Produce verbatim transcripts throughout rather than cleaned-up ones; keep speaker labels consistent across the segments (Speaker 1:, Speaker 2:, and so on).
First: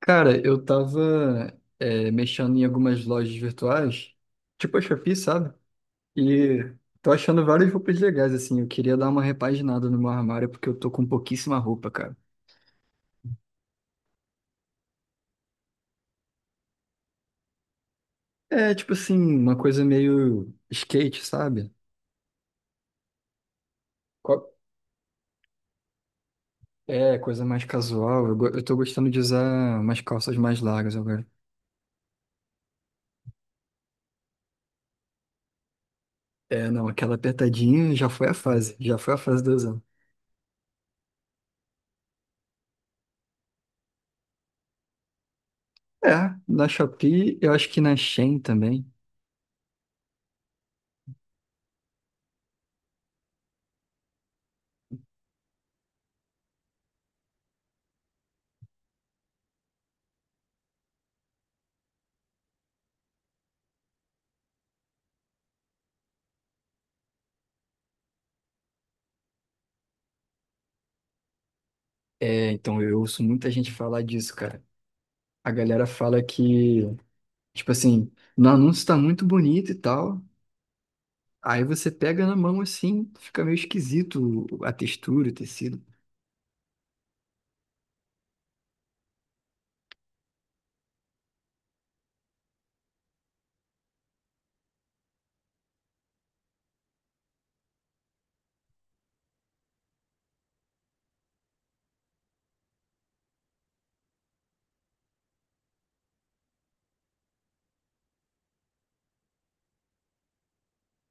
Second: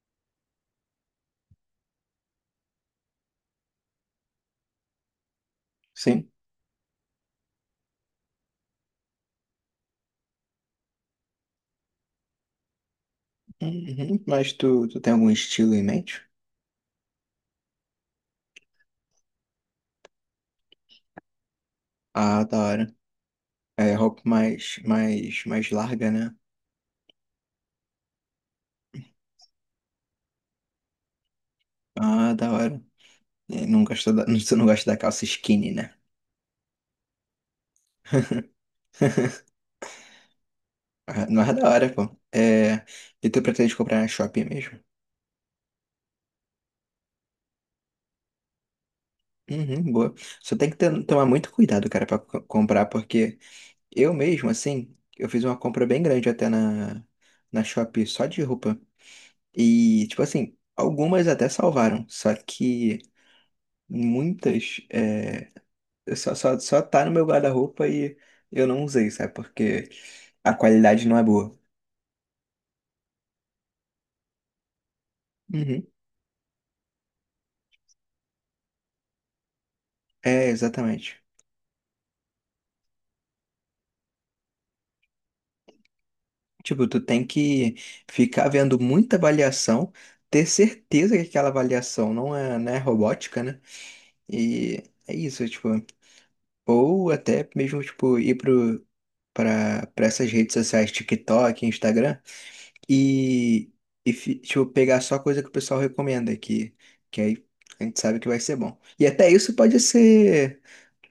Speaker 1: Cara, eu tava é, mexendo em algumas lojas virtuais, tipo a Shopee, sabe?
Speaker 2: Sim.
Speaker 1: E tô achando várias roupas legais, assim. Eu queria dar uma repaginada no meu armário, porque eu tô com pouquíssima roupa, cara.
Speaker 2: Uhum. Mas tu, tu tem algum estilo em mente?
Speaker 1: É, tipo assim, uma coisa meio skate, sabe?
Speaker 2: Ah, da hora. É roupa
Speaker 1: Co-
Speaker 2: mais, mais, mais larga, né?
Speaker 1: É, coisa mais casual. Eu, go- eu tô gostando de usar umas calças mais largas agora.
Speaker 2: Ah, da hora. E Não gosta da, Tu não gosta da calça skinny, né?
Speaker 1: É, não, aquela apertadinha já foi a fase, já foi a fase do usando.
Speaker 2: Ah, não é da hora, pô. É, e tu pretende comprar na Shopee mesmo?
Speaker 1: É, na Shopee, eu acho que na Shein também.
Speaker 2: Uhum, boa. Só tem que ter- tomar muito cuidado, cara, pra co- comprar, porque eu mesmo, assim, eu fiz uma compra bem grande até na, na Shopee só de roupa. E, tipo assim, algumas até salvaram, só que muitas é, só, só, só tá no meu guarda-roupa e eu não usei, sabe? Porque a qualidade não é boa.
Speaker 1: É, então eu ouço muita gente falar disso, cara. A
Speaker 2: Uhum.
Speaker 1: galera fala que, tipo assim, no anúncio tá muito bonito e tal.
Speaker 2: É, exatamente.
Speaker 1: Aí você pega na mão assim, fica meio esquisito a textura, o tecido.
Speaker 2: Tipo, tu tem que ficar vendo muita avaliação, ter certeza que aquela avaliação não é, né robótica, né? E é isso, tipo, ou até mesmo, tipo, ir pro, pra, pra essas redes sociais, TikTok, Instagram. E, e fi- deixa eu pegar só coisa que o pessoal recomenda aqui, que aí a gente sabe que vai ser bom. E até isso pode ser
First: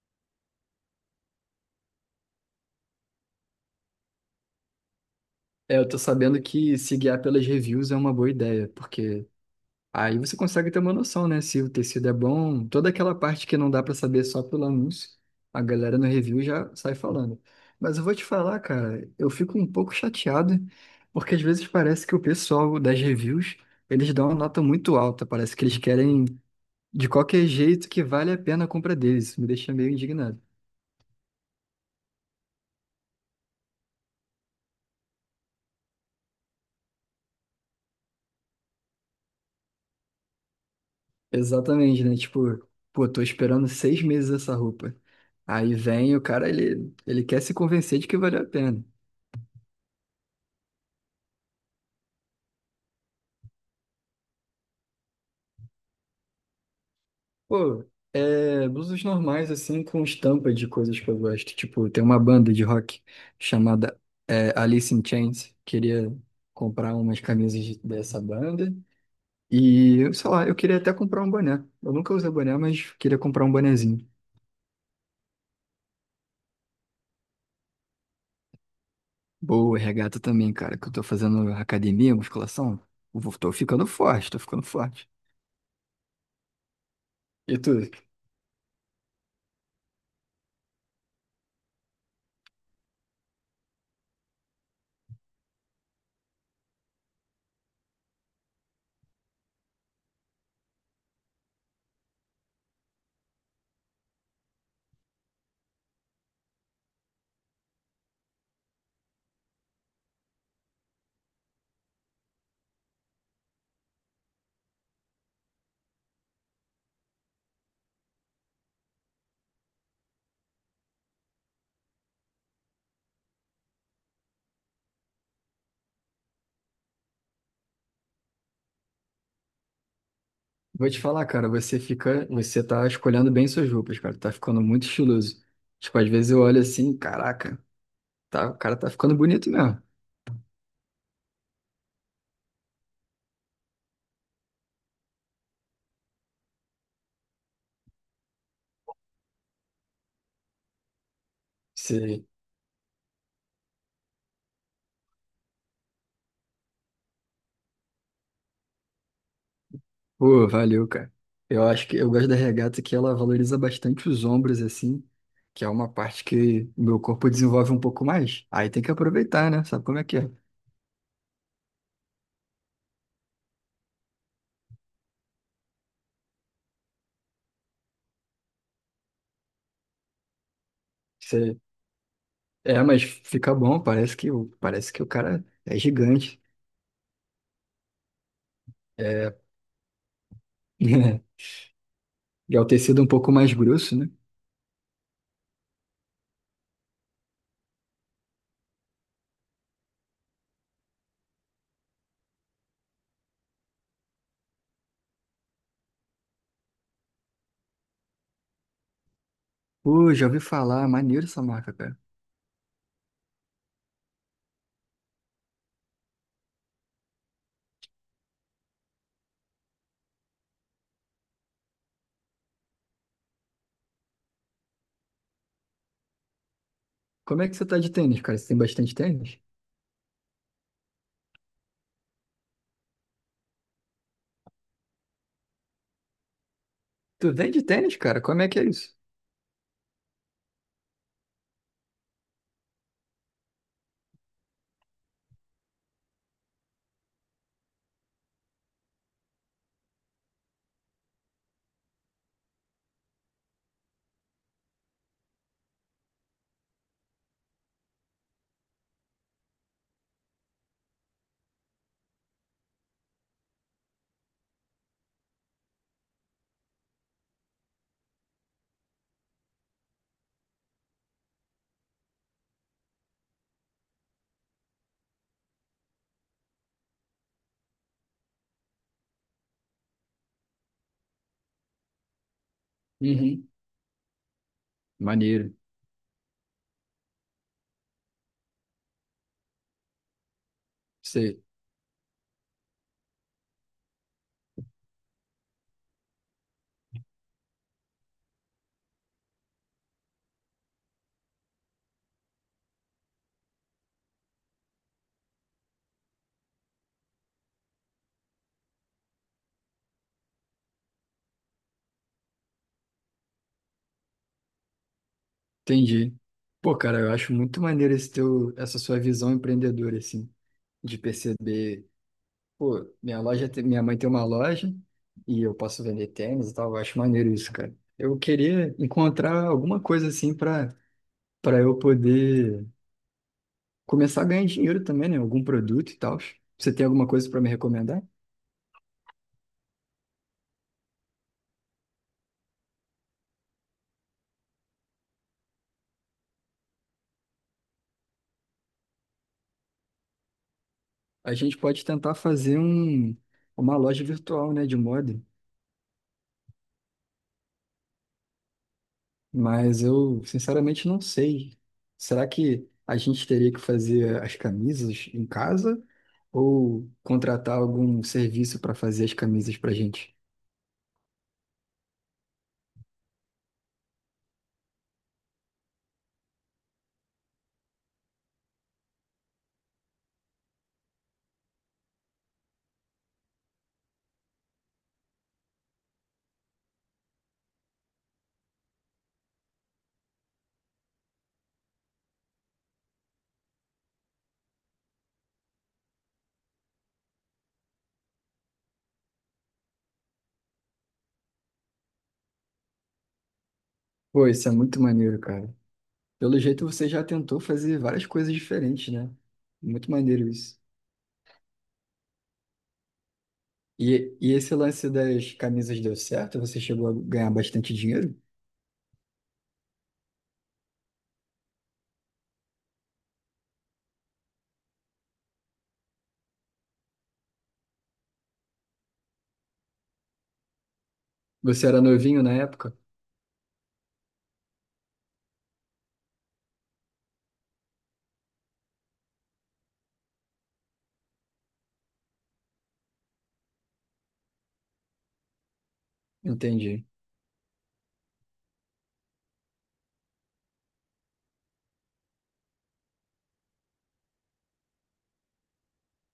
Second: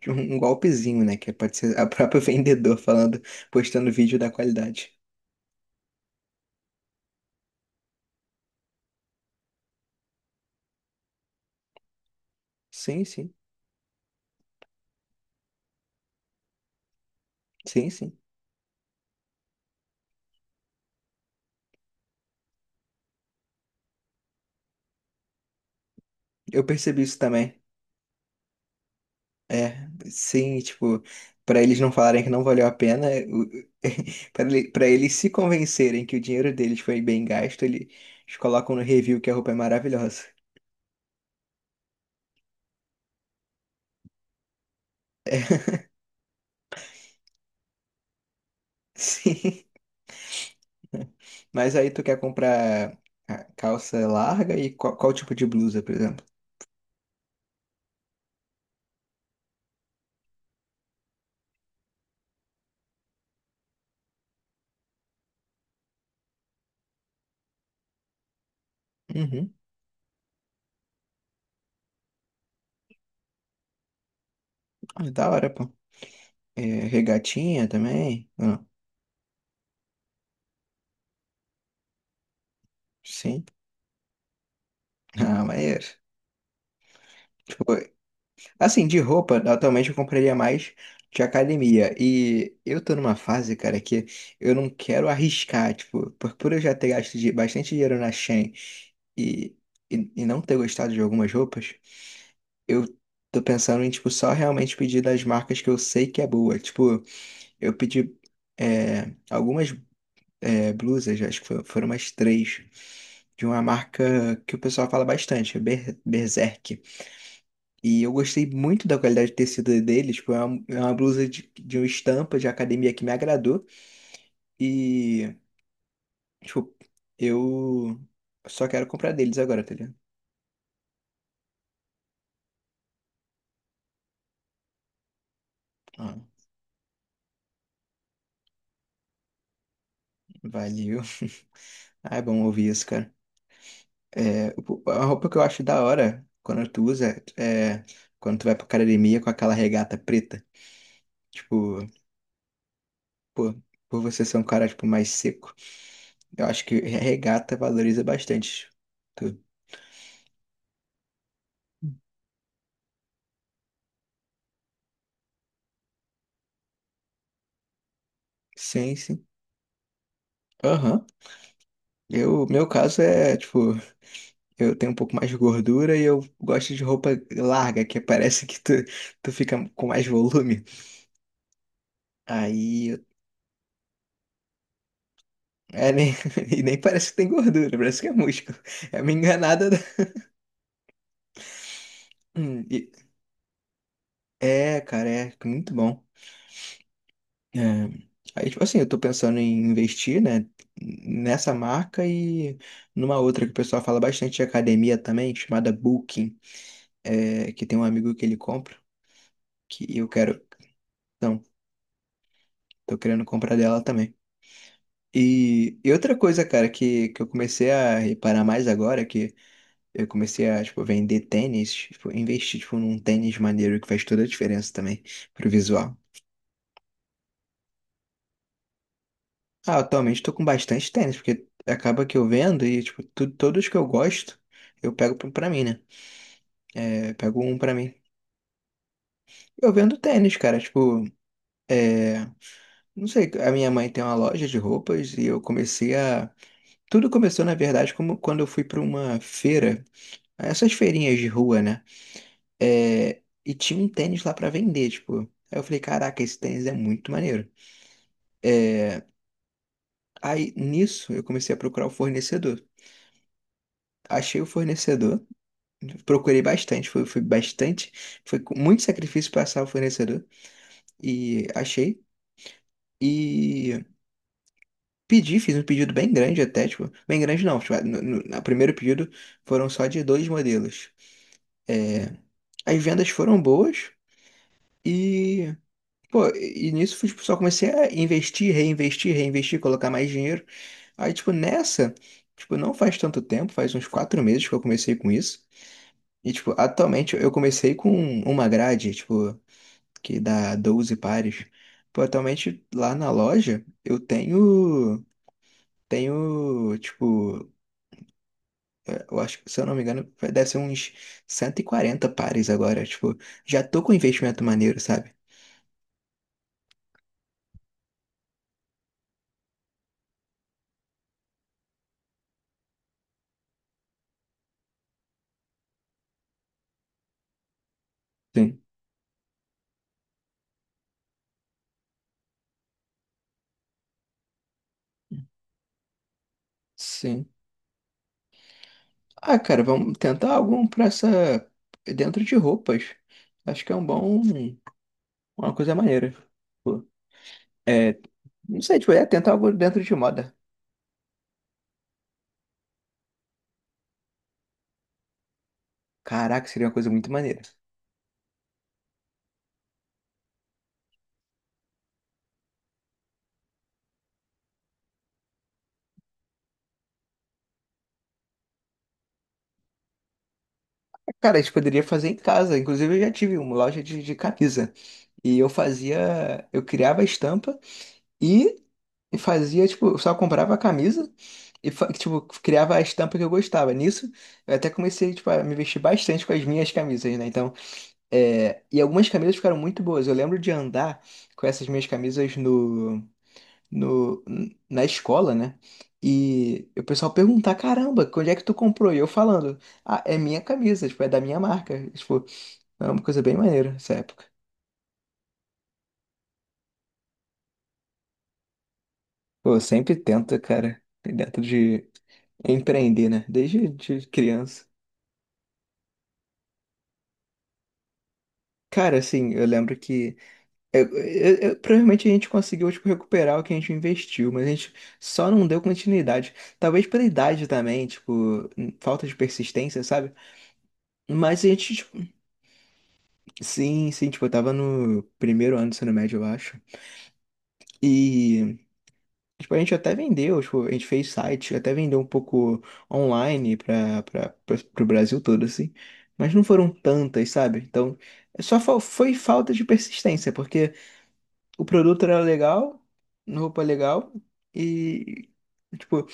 Speaker 2: um um golpezinho, né? Que é, pode ser a própria vendedor falando, postando vídeo da qualidade.
Speaker 1: É, eu tô sabendo que se guiar pelas reviews é uma boa ideia, porque aí você consegue ter uma noção, né? Se o tecido é bom, toda
Speaker 2: Sim,
Speaker 1: aquela
Speaker 2: sim,
Speaker 1: parte que não dá pra saber só pelo anúncio, a galera no review já sai falando.
Speaker 2: sim,
Speaker 1: Mas eu vou
Speaker 2: sim.
Speaker 1: te falar, cara, eu fico um pouco chateado, porque às vezes parece que o pessoal das reviews eles dão uma nota muito alta, parece que eles querem
Speaker 2: Eu percebi
Speaker 1: de
Speaker 2: isso
Speaker 1: qualquer
Speaker 2: também.
Speaker 1: jeito que vale a pena a compra deles. Isso me deixa
Speaker 2: É,
Speaker 1: meio indignado.
Speaker 2: sim, tipo, para eles não falarem que não valeu a pena, para eles se convencerem que o dinheiro deles foi bem gasto, eles colocam no review que a roupa é maravilhosa.
Speaker 1: Exatamente, né? Tipo, pô, tô esperando seis meses essa roupa. Aí vem o cara, ele, ele quer se convencer de que valeu a pena.
Speaker 2: Sim. Mas aí tu quer comprar a calça larga e qual, qual tipo de blusa, por exemplo?
Speaker 1: Pô, é blusas normais, assim, com estampa de coisas que eu gosto. Tipo, tem uma banda de rock chamada é, Alice in Chains. Queria comprar umas camisas de- dessa banda.
Speaker 2: Uhum.
Speaker 1: E, sei lá, eu queria até comprar um boné. Eu nunca usei boné, mas queria comprar um bonezinho.
Speaker 2: Ah, da hora, pô. É, regatinha também? Ah,
Speaker 1: Boa, regata também, cara, que eu tô fazendo academia, musculação. eu vou-
Speaker 2: sim.
Speaker 1: Tô ficando forte, tô ficando forte.
Speaker 2: Ah, maneiro.
Speaker 1: E
Speaker 2: Tipo,
Speaker 1: tu?
Speaker 2: assim, de roupa, atualmente eu compraria mais de academia. E eu tô numa fase, cara, que eu não quero arriscar, tipo, por, por eu já ter gasto de, bastante dinheiro na Shein e, e, e não ter gostado de algumas roupas, eu tô pensando em, tipo, só realmente pedir das marcas que eu sei que é boa. Tipo, eu pedi é, algumas é, blusas, acho que fo- foram umas três, de uma marca que o pessoal fala bastante, Ber- Berserk. E eu gostei muito da qualidade de tecido deles, tipo, é uma, é uma blusa de, de uma estampa de academia que me agradou. E, tipo, eu só quero comprar deles agora, tá ligado?
Speaker 1: Vou te falar, cara, você fica, você tá escolhendo bem suas roupas, cara, tá ficando muito estiloso. Tipo, às
Speaker 2: Ah,
Speaker 1: vezes eu olho assim, caraca, tá, o cara tá ficando bonito mesmo.
Speaker 2: valeu. Ah, é bom ouvir isso, cara. É, o- a roupa que eu acho da hora quando tu usa é quando tu vai pra academia com aquela regata preta. Tipo.
Speaker 1: Sei.
Speaker 2: Pô, por você ser um cara, tipo, mais seco. Eu acho que regata valoriza bastante. Tu.
Speaker 1: Pô, valeu, cara. Eu acho que eu gosto da regata que ela valoriza bastante os ombros, assim, que é uma parte que o meu corpo desenvolve um pouco mais. Aí tem que
Speaker 2: Sim, sim.
Speaker 1: aproveitar, né? Sabe como é que
Speaker 2: Aham. Eu, meu caso é, tipo, eu tenho um pouco mais de gordura e eu gosto de roupa larga, que parece que tu, tu fica com mais volume.
Speaker 1: é? É,
Speaker 2: Aí,
Speaker 1: mas
Speaker 2: eu-
Speaker 1: fica bom, parece que, o- parece que o cara é
Speaker 2: é, nem,
Speaker 1: gigante.
Speaker 2: e nem parece que tem gordura, parece que é músculo. É uma
Speaker 1: É,
Speaker 2: enganada. da-
Speaker 1: e é
Speaker 2: Hum,
Speaker 1: o
Speaker 2: e-
Speaker 1: tecido um pouco mais grosso, né?
Speaker 2: é, Cara, é muito bom. É, aí, tipo assim, eu tô pensando em investir, né, nessa marca e numa outra que o pessoal fala bastante de academia também, chamada Booking, é, que tem um amigo que ele compra, que eu
Speaker 1: Pô, já ouvi
Speaker 2: quero,
Speaker 1: falar, maneiro essa
Speaker 2: então,
Speaker 1: marca, cara.
Speaker 2: tô querendo comprar dela também. E, e outra coisa, cara, que, que eu comecei a reparar mais agora, que eu comecei a, tipo, vender tênis, tipo, investir, tipo, num tênis maneiro que faz toda a diferença também pro visual.
Speaker 1: Como é que você tá de tênis, cara? Você tem bastante tênis?
Speaker 2: Ah, atualmente tô com bastante tênis, porque acaba que eu vendo e, tipo, tu- todos que eu gosto, eu pego pra pra mim, né? É,
Speaker 1: Tu
Speaker 2: pego um
Speaker 1: vende
Speaker 2: pra mim.
Speaker 1: tênis, cara? Como é que é isso?
Speaker 2: Eu vendo tênis, cara, tipo, é, não sei, a minha mãe tem uma loja de roupas e eu comecei a... Tudo começou, na verdade, como quando eu fui pra uma feira, essas feirinhas de rua, né? É, e tinha um tênis lá pra vender, tipo. Aí eu falei, caraca, esse tênis é muito maneiro. Aí, nisso, eu comecei a procurar o fornecedor. Achei o fornecedor. Procurei bastante, foi, foi, bastante, foi com muito sacrifício para achar o fornecedor e achei. E pedi, fiz um pedido bem grande até, tipo, bem grande não, tipo, no, no- no primeiro pedido foram só de dois modelos. É, as vendas foram
Speaker 1: Uhum.
Speaker 2: boas
Speaker 1: Maneiro.
Speaker 2: e, pô, e nisso tipo, só comecei a investir, reinvestir, reinvestir, colocar mais dinheiro. Aí, tipo,
Speaker 1: Sei,
Speaker 2: nessa, tipo, não faz tanto tempo, faz uns quatro meses que eu comecei com isso. E, tipo, atualmente eu comecei com uma grade, tipo, que dá doze pares. Pô, atualmente lá na loja eu tenho, tenho, tipo, eh, eu acho que, se eu não me engano, deve ser uns cento e quarenta pares agora. Tipo, já tô com um investimento maneiro, sabe?
Speaker 1: entendi. Pô, cara, eu acho muito maneiro esse teu, essa sua visão empreendedora, assim, de perceber. Pô, minha loja, tem- minha mãe tem uma loja e eu posso vender tênis e tal. Eu acho maneiro isso, cara. Eu
Speaker 2: Sim.
Speaker 1: queria encontrar alguma coisa assim pra para eu poder começar a ganhar dinheiro também, né? Algum produto e tal. Você tem alguma
Speaker 2: Sim.
Speaker 1: coisa pra me recomendar?
Speaker 2: Ah, cara, vamos tentar algum pra essa. Dentro de roupas. Acho que é um bom. Uma coisa maneira. Pô, É, não sei, tipo, é tentar algo dentro de moda.
Speaker 1: A gente pode tentar fazer um uma loja virtual, né, de moda,
Speaker 2: Caraca, seria uma coisa muito maneira.
Speaker 1: mas eu sinceramente não sei. Será que a gente teria que fazer as camisas em casa ou contratar algum serviço para fazer as camisas pra gente?
Speaker 2: Cara, a gente poderia fazer em casa. Inclusive, eu já tive uma loja de, de camisa. E eu fazia. Eu criava a estampa e fazia, tipo, eu só comprava a camisa e, fa- tipo, criava a estampa que eu gostava. Nisso, eu até comecei, tipo, a me vestir bastante com as minhas camisas, né? Então, é... e algumas camisas ficaram muito boas. Eu lembro de andar com essas minhas camisas no, no, na escola, né? E o pessoal perguntar, caramba, onde é que tu comprou? E eu falando, ah, é minha camisa, tipo, é da minha marca. Tipo, é uma coisa bem maneira essa época.
Speaker 1: Pô, isso é muito maneiro, cara. Pelo jeito você já tentou fazer várias coisas diferentes, né?
Speaker 2: Pô, eu
Speaker 1: Muito
Speaker 2: sempre
Speaker 1: maneiro
Speaker 2: tento,
Speaker 1: isso.
Speaker 2: cara, dentro de empreender, né? Desde de
Speaker 1: E, e esse
Speaker 2: criança.
Speaker 1: lance das camisas deu certo? Você chegou a ganhar bastante dinheiro?
Speaker 2: Cara, assim, eu lembro que eu- eu- eu- provavelmente a gente conseguiu, tipo, recuperar o que a gente investiu, mas a gente só não deu continuidade. Talvez pela idade também, tipo, falta de persistência, sabe? Mas a
Speaker 1: Você
Speaker 2: gente,
Speaker 1: era
Speaker 2: tipo,
Speaker 1: novinho na época?
Speaker 2: sim, sim, tipo, eu tava no primeiro ano do ensino médio, eu acho. E tipo, a gente até vendeu, tipo, a gente fez site, até vendeu um pouco online para para o Brasil todo, assim. Mas não foram
Speaker 1: Entendi.
Speaker 2: tantas, sabe? Então, é só fal- foi falta de persistência, porque o produto era legal, roupa legal, e, tipo,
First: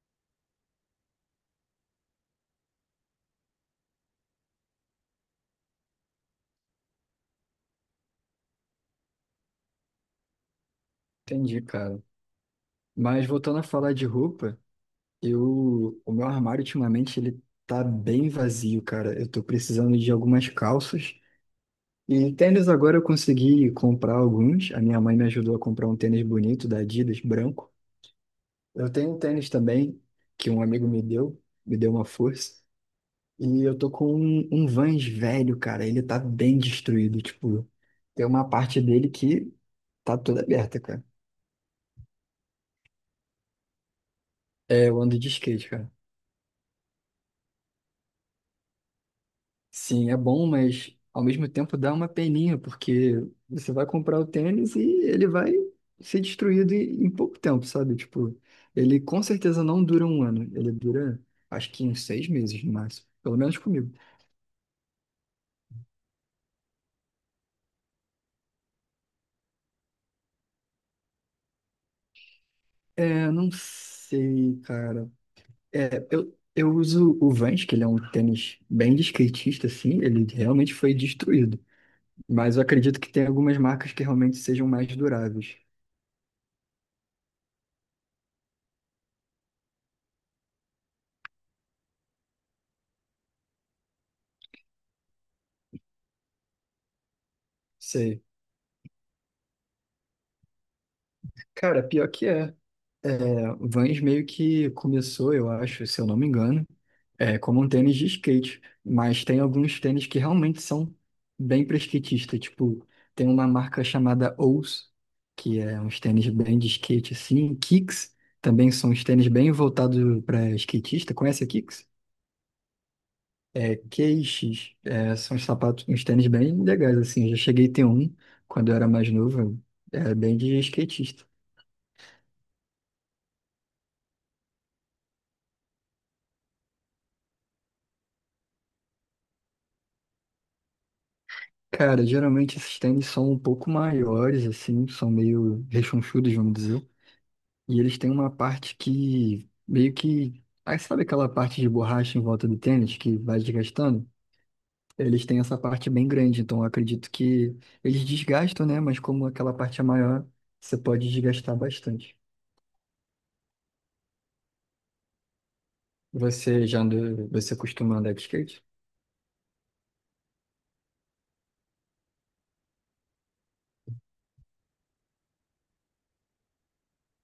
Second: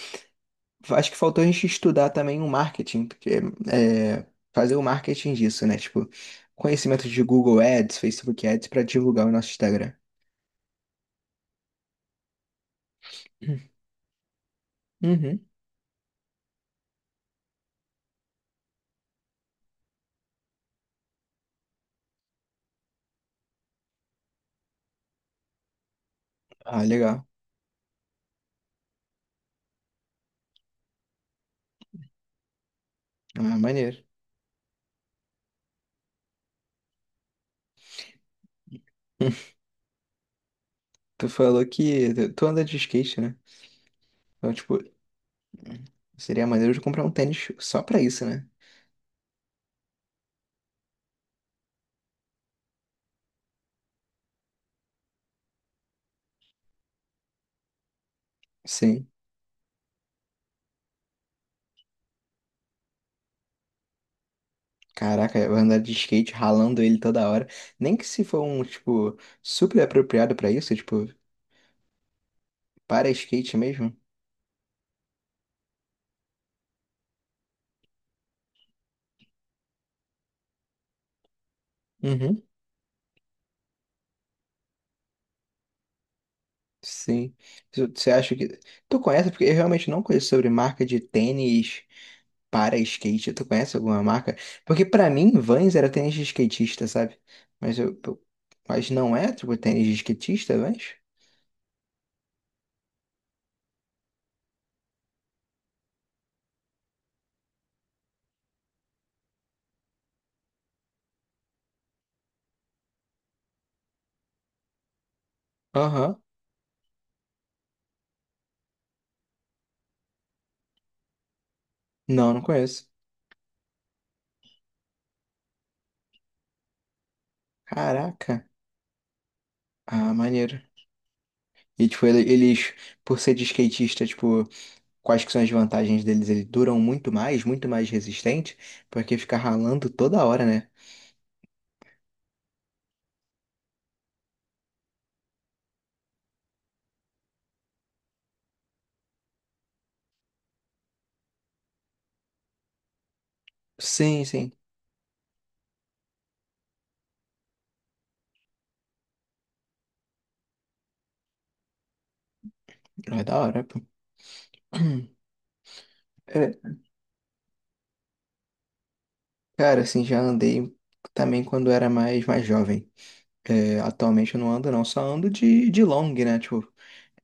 Speaker 2: acho que faltou a gente estudar também o marketing, porque é, fazer o marketing disso, né? Tipo, conhecimento de Google Ads, Facebook Ads, para divulgar o nosso Instagram.
Speaker 1: Entendi, cara. Mas voltando a falar de roupa,
Speaker 2: Uhum.
Speaker 1: eu, o meu armário ultimamente ele tá bem vazio, cara. Eu tô precisando de algumas calças. E tênis agora eu consegui comprar alguns. A minha mãe me ajudou a comprar um tênis bonito da
Speaker 2: Ah,
Speaker 1: Adidas,
Speaker 2: legal.
Speaker 1: branco. Eu tenho um tênis também, que um amigo me deu, me deu uma força.
Speaker 2: Ah,
Speaker 1: E eu tô
Speaker 2: maneiro.
Speaker 1: com um, um Vans velho, cara. Ele tá bem destruído. Tipo, tem uma parte dele que tá toda aberta, cara.
Speaker 2: Tu falou que tu tu anda de skate, né? Então, tipo,
Speaker 1: É, eu ando de skate, cara.
Speaker 2: seria maneiro de comprar um tênis só pra isso, né?
Speaker 1: Sim, é bom, mas ao mesmo tempo dá uma peninha, porque você vai comprar o tênis e ele vai ser destruído em em pouco tempo, sabe? Tipo, ele
Speaker 2: Sim.
Speaker 1: com certeza não dura um ano. Ele dura, acho que uns seis meses no máximo. Pelo menos comigo.
Speaker 2: Caraca, vai andar de skate ralando ele toda hora. Nem que se for um, tipo, super apropriado pra isso, tipo, para
Speaker 1: É, não
Speaker 2: skate mesmo.
Speaker 1: sei, cara. É, eu, eu uso o Vans, que ele é um tênis bem de skatista, assim, ele realmente foi destruído.
Speaker 2: Uhum.
Speaker 1: Mas eu acredito que tem algumas marcas que realmente sejam mais duráveis.
Speaker 2: Sim. Tu- Você acha que. Tu conhece? Porque eu realmente não conheço sobre marca de tênis para skate. Tu conhece alguma marca? Porque pra mim, Vans era tênis de skatista, sabe? Mas eu. eu-
Speaker 1: Sei.
Speaker 2: Mas não é, tipo, tênis de skatista, Vans?
Speaker 1: Cara, pior que é. É, Vans meio que começou, eu acho, se eu não me engano, é, como um tênis de skate, mas tem alguns tênis que realmente são bem para skatista, tipo, tem uma marca chamada Ous, que é uns
Speaker 2: Aham.
Speaker 1: tênis bem de skate assim, Kicks também são uns tênis bem voltados para skatista, conhece a Kicks?
Speaker 2: Não, não conheço.
Speaker 1: É, Q X, é, são uns sapatos, uns tênis bem legais assim, eu já cheguei a ter um
Speaker 2: Caraca.
Speaker 1: quando eu era mais novo,
Speaker 2: Ah,
Speaker 1: era bem
Speaker 2: maneiro.
Speaker 1: de skatista.
Speaker 2: E, tipo, ele- eles, por ser de skatista, tipo, quais que são as vantagens deles? Eles duram muito mais, muito mais resistente, porque fica ralando toda hora, né?
Speaker 1: Cara, geralmente esses tênis são um pouco maiores, assim, são meio rechonchudos, vamos dizer. E eles têm uma parte que meio que. Aí sabe aquela parte de borracha em volta do tênis que vai desgastando?
Speaker 2: Sim, sim.
Speaker 1: Eles têm essa parte bem grande, então eu acredito que eles desgastam, né? Mas como aquela parte é maior, você pode desgastar bastante.
Speaker 2: É da hora, pô. É,
Speaker 1: Você já andou, você costuma andar de skate?
Speaker 2: cara, assim, já andei também quando era mais, mais jovem. É, atualmente eu não ando, não. Só ando de, de long, né? Tipo,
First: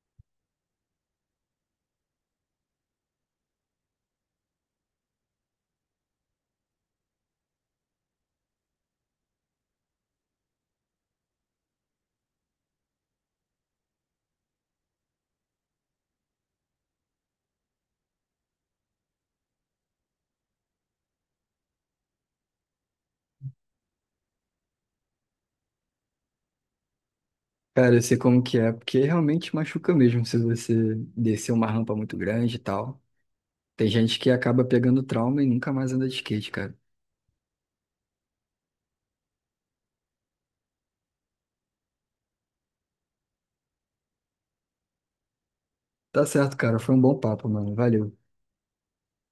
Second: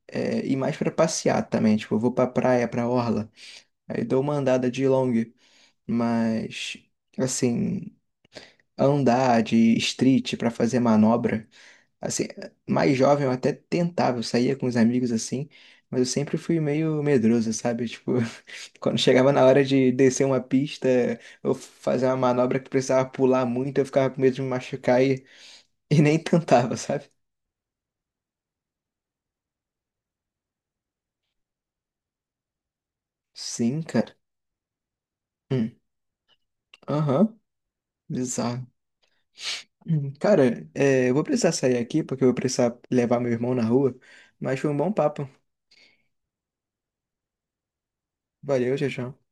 Speaker 2: é, e mais pra passear também. Tipo, eu vou pra praia, pra orla. Aí dou uma andada de long. Mas, assim, andar de street pra fazer manobra. Assim, mais jovem eu até tentava, eu saía com os amigos assim, mas eu sempre fui meio medroso, sabe? Tipo, quando chegava na hora de descer uma pista ou fazer uma manobra que precisava pular muito, eu ficava com medo de me machucar e, e nem tentava, sabe?
Speaker 1: Cara, eu sei como que é, porque realmente machuca mesmo se você descer uma rampa muito grande e tal.
Speaker 2: Sim,
Speaker 1: Tem
Speaker 2: cara.
Speaker 1: gente que acaba pegando trauma e
Speaker 2: Hum,
Speaker 1: nunca mais anda de skate, cara.
Speaker 2: Aham, bizarro. Hum, Cara, é, eu vou precisar sair aqui porque eu vou precisar levar meu irmão na rua, mas foi um bom papo.
Speaker 1: Tá certo, cara. Foi um bom papo, mano. Valeu.
Speaker 2: Valeu, tchau, tchau.